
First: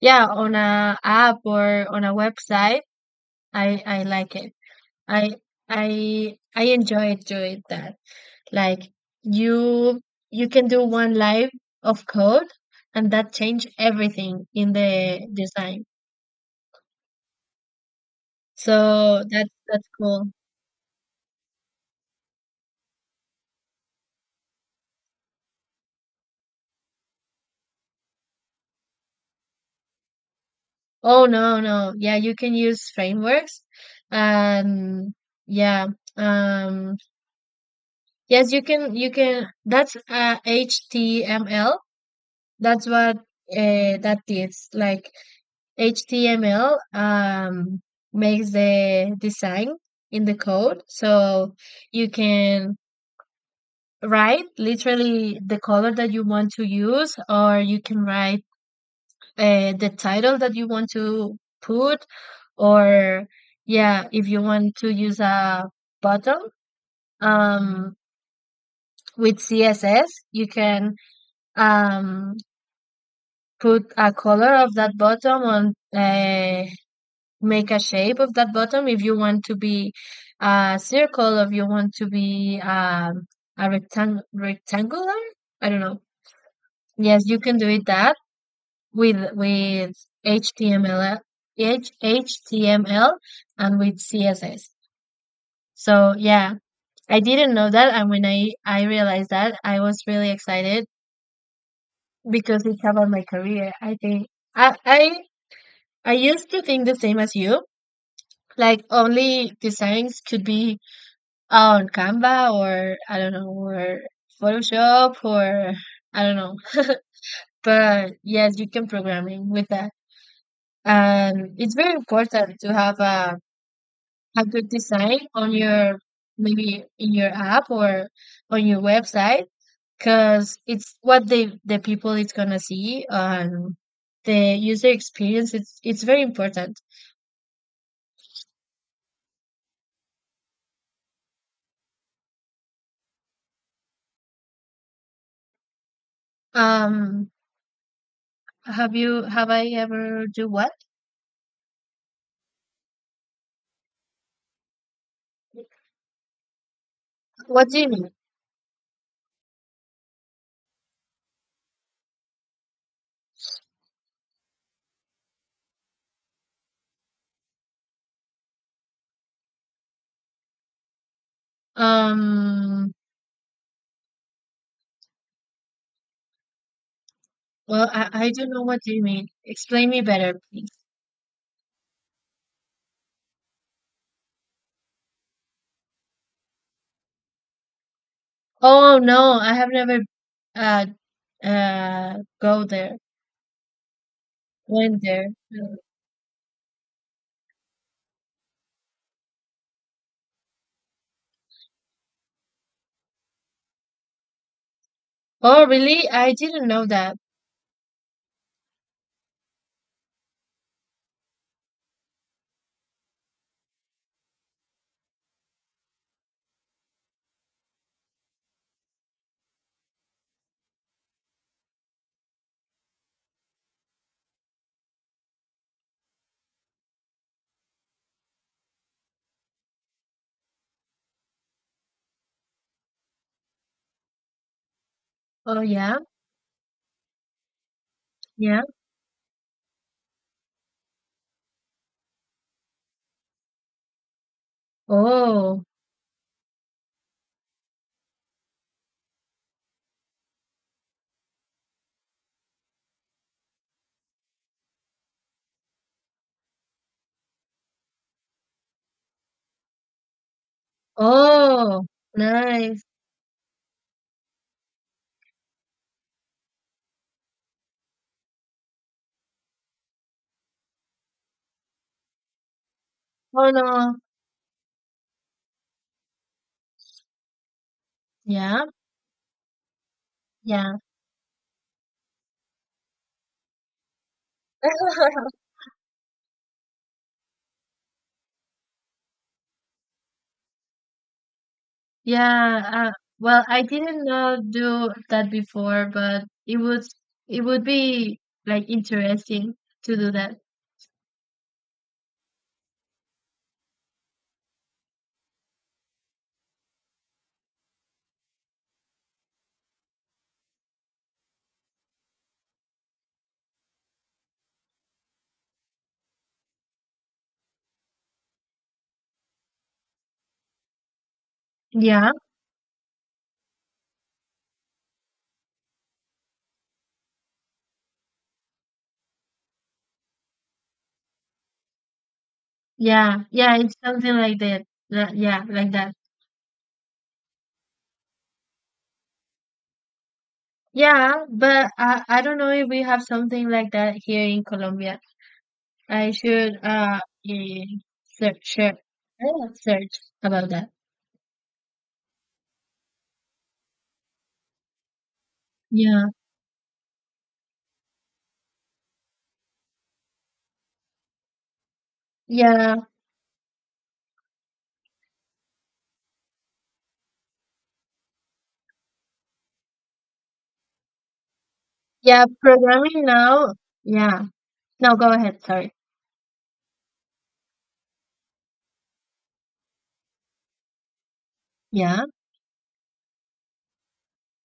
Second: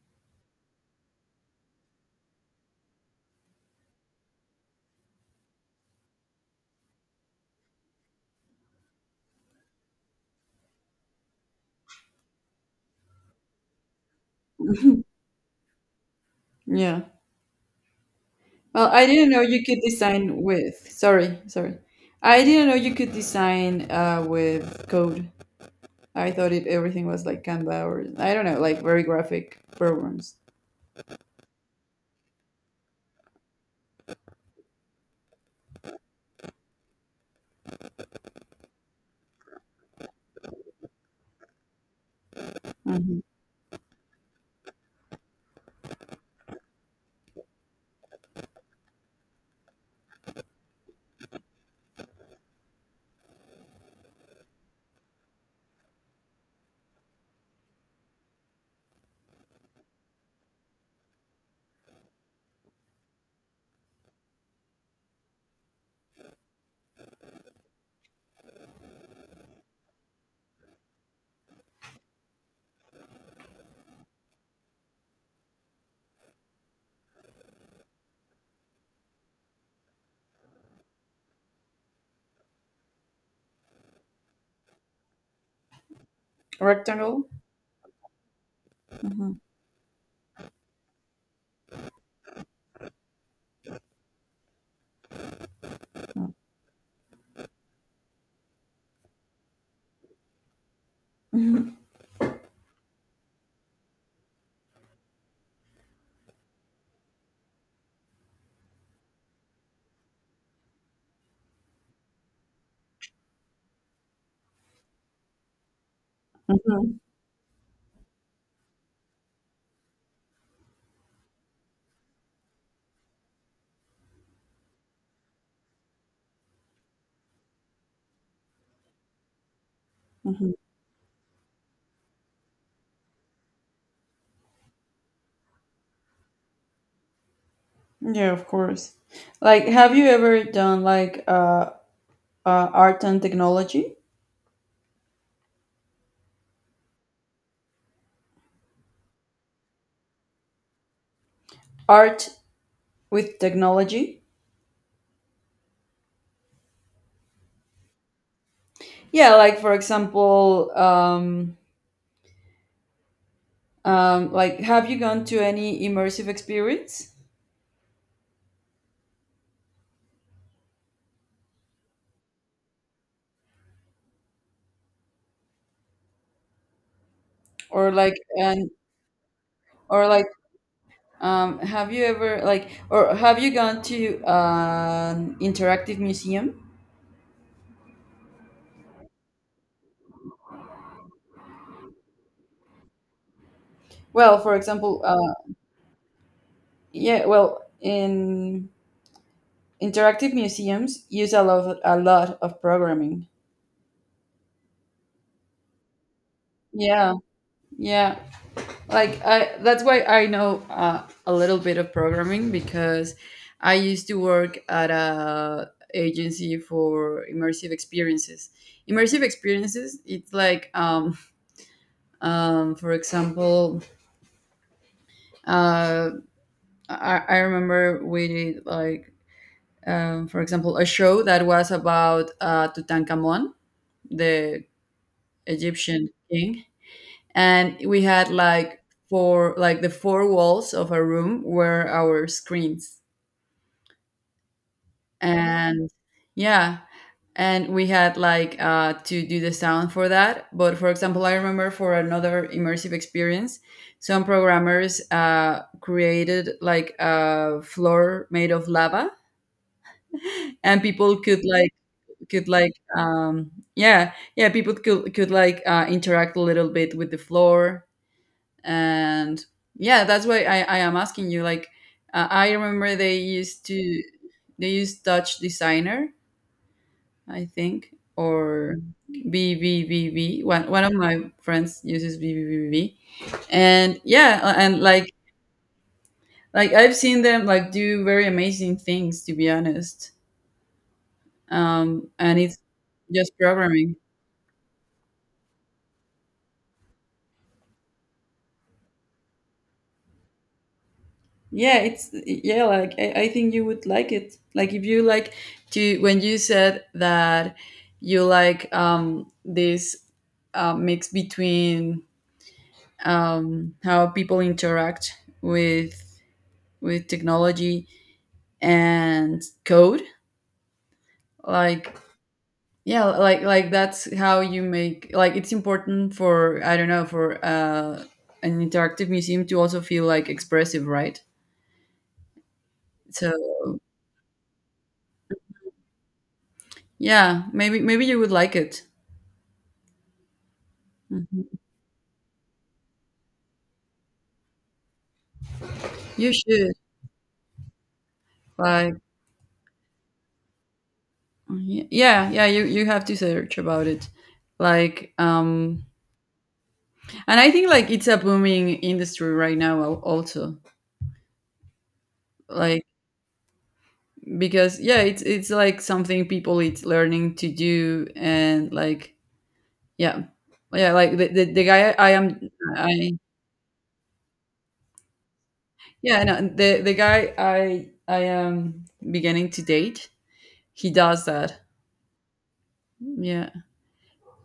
yeah, on a app or on a website, I like it. I I enjoy doing that. Like, you you can do one line of code, and that change everything in [laughs] the design. Yeah, well, I So didn't know that's you could that's cool. design with. Sorry, sorry, I didn't know you could design, with code. I thought it, everything was like Canva, or I don't know, like very graphic programs. Oh no, no. Yeah, you can use frameworks. Um yeah. Um yes, you can, that's, HTML. That's what, Hmm. That is. Like, HTML, makes the design in the code. So you can write literally the color that you want to use, or you can write, the title that you want to put, or yeah, if you want to use a button, um, with CSS, you can, um, put a color of that bottom on, make a shape of that bottom, if you want to be a circle, if you want to be, a rectangular. I don't know. Yes, Rectangle. you can do it that with Hmm. with HTML, HTML, and with CSS. So yeah, I didn't know that, and when I realized that, I was really excited, [laughs] because it's about my career. I think I I I used to think the same as you, like only designs could be on Canva, or I don't know, or Photoshop, or I don't know. [laughs] Mm-hmm. But yes, you can programming with that, and it's very important to have a good design on your, maybe in your app, or on your website, Hmm. because it's what the people is gonna see, and the user experience it's very important. Yeah, of course. Like, have you ever done like art and technology? um have I ever do what? Art with technology? What do you mean Yeah, like for example, like have you gone to any immersive experience, um well, or i like, i don't know and, what do you mean, explain me or like, better, please. Have you ever like, or have you gone to, an interactive museum? Oh no, I have never, uh go there. Well, for Went example, there. Yeah, well, in interactive museums use a lot of programming. Oh, really? I didn't know Yeah, that. yeah. Like I, that's why I know a little bit of programming, because I used to work at a agency for immersive experiences. Immersive experiences, it's like [laughs] for example, uh I remember we did like, for example, a show that was about Tutankhamun, the Oh yeah, Egyptian king, and we had yeah. like four, like the four walls of our room were our screens, Oh, and yeah, and we had like, to do the sound for that. But for example, I remember for another immersive experience, some programmers created like a floor made of lava, and people could like, oh, could like nice. um yeah, yeah, people could, like, interact a little bit with the floor. And yeah, that's why I am asking you, like, I remember they Oh used no. to, they used Dutch designer, I think, yeah or BVVV. one, Yeah. one of my friends uses BVVV, and yeah, and like [laughs] like I've seen them like do very amazing things, to be honest. Um, and it's Yeah, uh, just well, I programming. didn't know do that before, but it would be, like, interesting to do that. Yeah, it's, yeah, like I think you would like it, like if you like to, when you said that you like, um, this, mix between, um, how people interact with, technology and code. Like, Yeah, yeah, like that's how you make like, it's important for, I don't know, for an interactive museum to also feel like expressive, right? yeah, So yeah. It's something like that. Yeah, like that. yeah, maybe you would like it. Yeah, but I don't know if we have something like that here in Colombia. I You should, should, eh, search share- like, search about that. Yeah, you have to search about it. Like, Yeah, and I think like it's a booming industry right now, also. yeah, Like because yeah, it's like something people, it's learning to do, and like, yeah. Yeah, like the guy I yeah. am, Programming I, now. Yeah. No, go ahead. Sorry. yeah, no, the guy I am beginning to date, he does that. Yeah. Yeah.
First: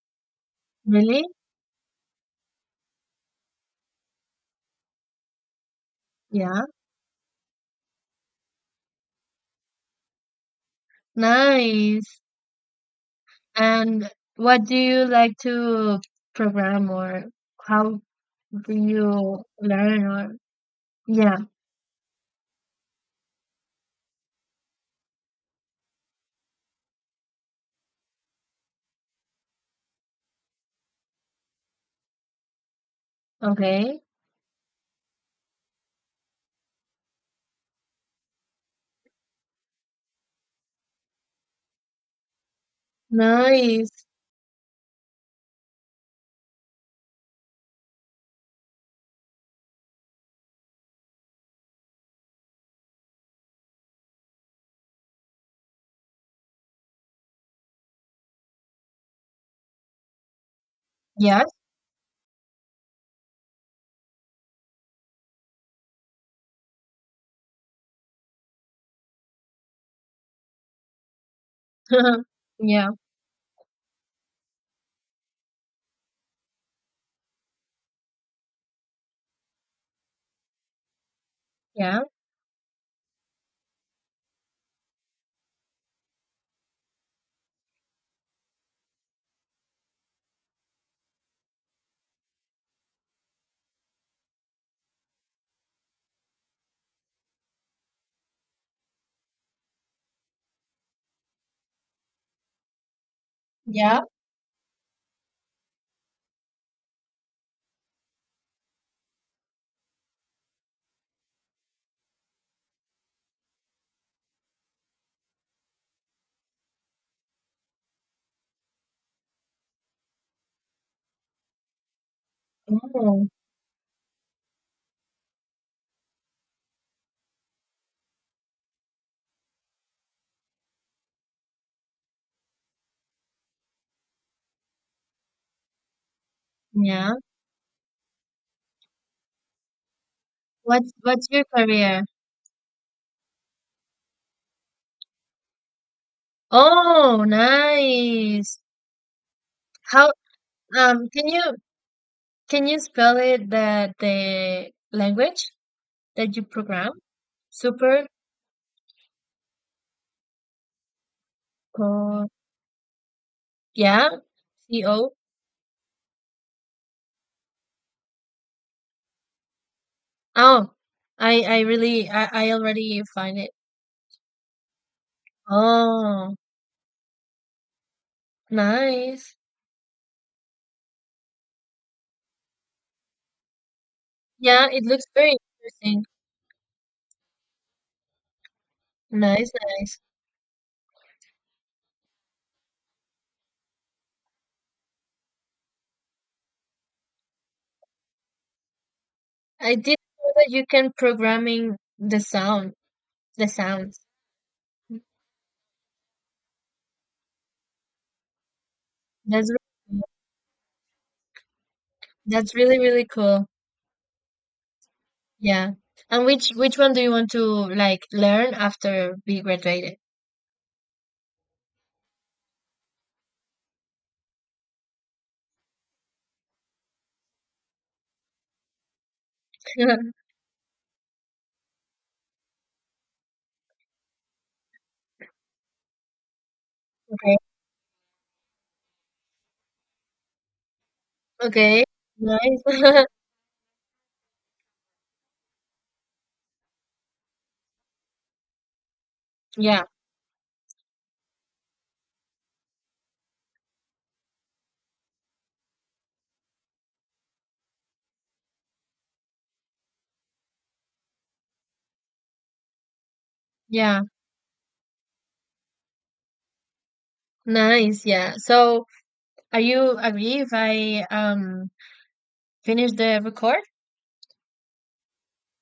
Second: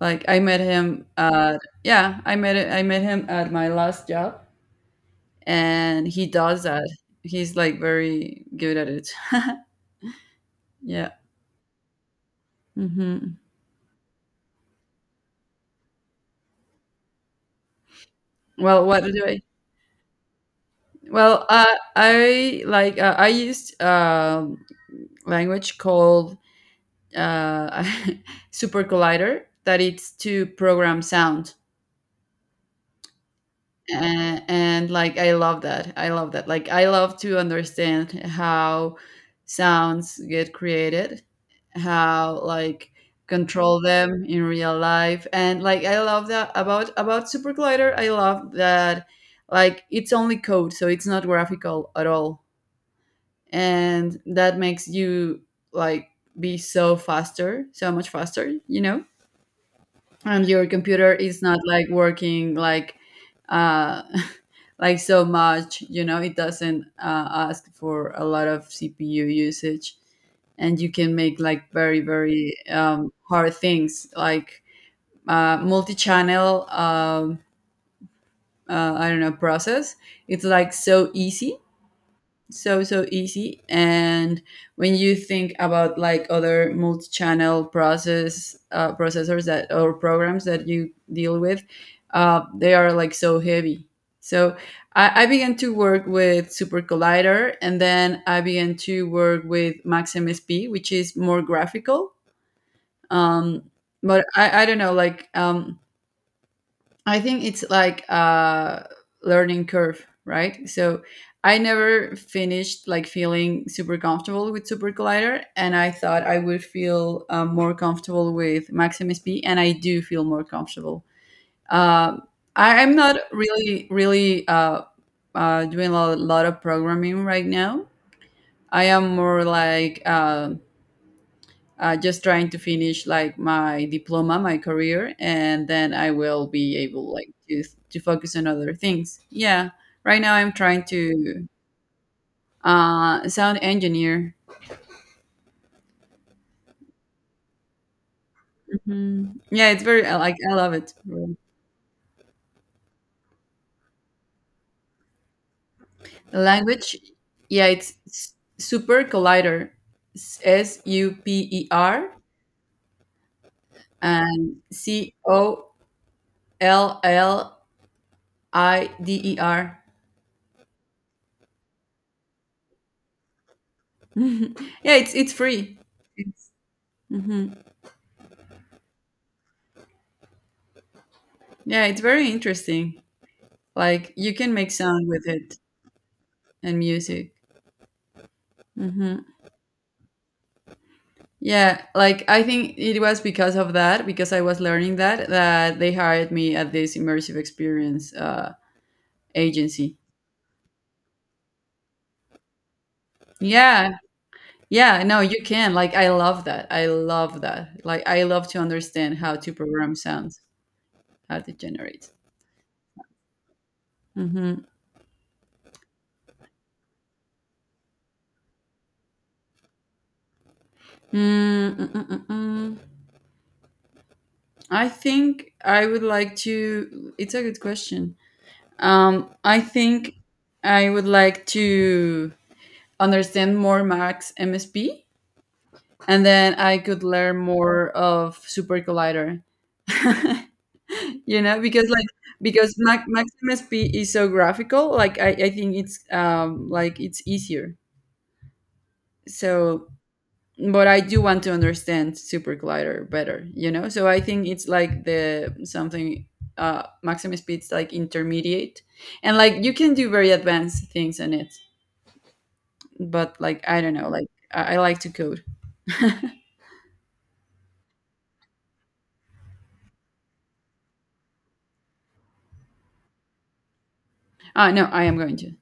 Like I met him Really? at, yeah, I met, him at my last job, and he Yeah, does that. He's like very good at it. [laughs] Yeah. nice. Hmm. And what do you like to program, or how do Well, what do I? you learn, or yeah, Well, I like, I used language called, uh, [laughs] Super Collider, that it's to program sound. okay. And Like I love that, I love that, like I love to understand how sounds get created, how like control Nice. them in real life, and like I love that about, Super Glider. I love that, like it's only code, so it's not graphical at all, and that makes you like be so faster, so much faster, you know. And your computer is Yes. not like working like, uh like so much, you know. It doesn't ask for a lot of CPU usage, and you can make like very, [laughs] very, Yeah, hard things, like multi-channel, I don't know, process. It's like so easy, yeah, so, easy. And when you think about like other multi-channel process, processors, that or programs that you deal with, they are like so heavy. So I began to work with Super Collider, and then I began to work with Max MSP, which is more graphical, um, yeah. but I don't know, like, I think it's like a learning curve, right? So I never finished like feeling super comfortable with Super Collider, and I thought I would feel more comfortable with Maximus P, and I do feel more comfortable. Um I'm not Oh, really, really, doing a lot of programming right now. I am more like, just trying to finish like my diploma, my career, and then I will be yeah. able like to focus on other things. Yeah, right now I'm trying What's your to, career? Sound engineer. Oh, nice. Mhm. Yeah, it's very, How, I like, I love it. Can Really. you, spell it, the language that The you program? language, yeah, it's Super Super Collider. Super co, yeah. and CO. Collider. Oh, I really, I already find it. [laughs] Yeah, it's free. Oh, It's, mhm. nice. Yeah, it's very interesting. Like you can Yeah, make it looks sound with very it interesting. and music. Hmm. Nice, nice. Yeah, like I think it was because of that, because I was learning that, that they hired me at this immersive experience I didn't agency. know that you can programming the sound, the Yeah, sounds. yeah, no, you can. Like I love that. I love that. Like I love to understand how That's to program really, sounds, how to generate. that's really really cool. Mm-hmm. Yeah. And which one do you want to, like, learn after be graduated? Mm, mm, mm, mm, mm. I think I would like to. It's a good question. I think [laughs] I would like to understand more Max MSP, and then I could Okay. learn more of Super Collider. [laughs] You know, Okay. because like, Nice. because [laughs] Max MSP is so graphical. Like I think it's like it's easier. Yeah. So, but I do want to understand Super Collider better. You know, so I think it's like the something, Max MSP. It's like intermediate, and like you can do very advanced things on it, but like I don't Yeah. know, like I like to code. [laughs] Nice. Yeah. So, are you agree if I, finish the record? Ah no, I am going to.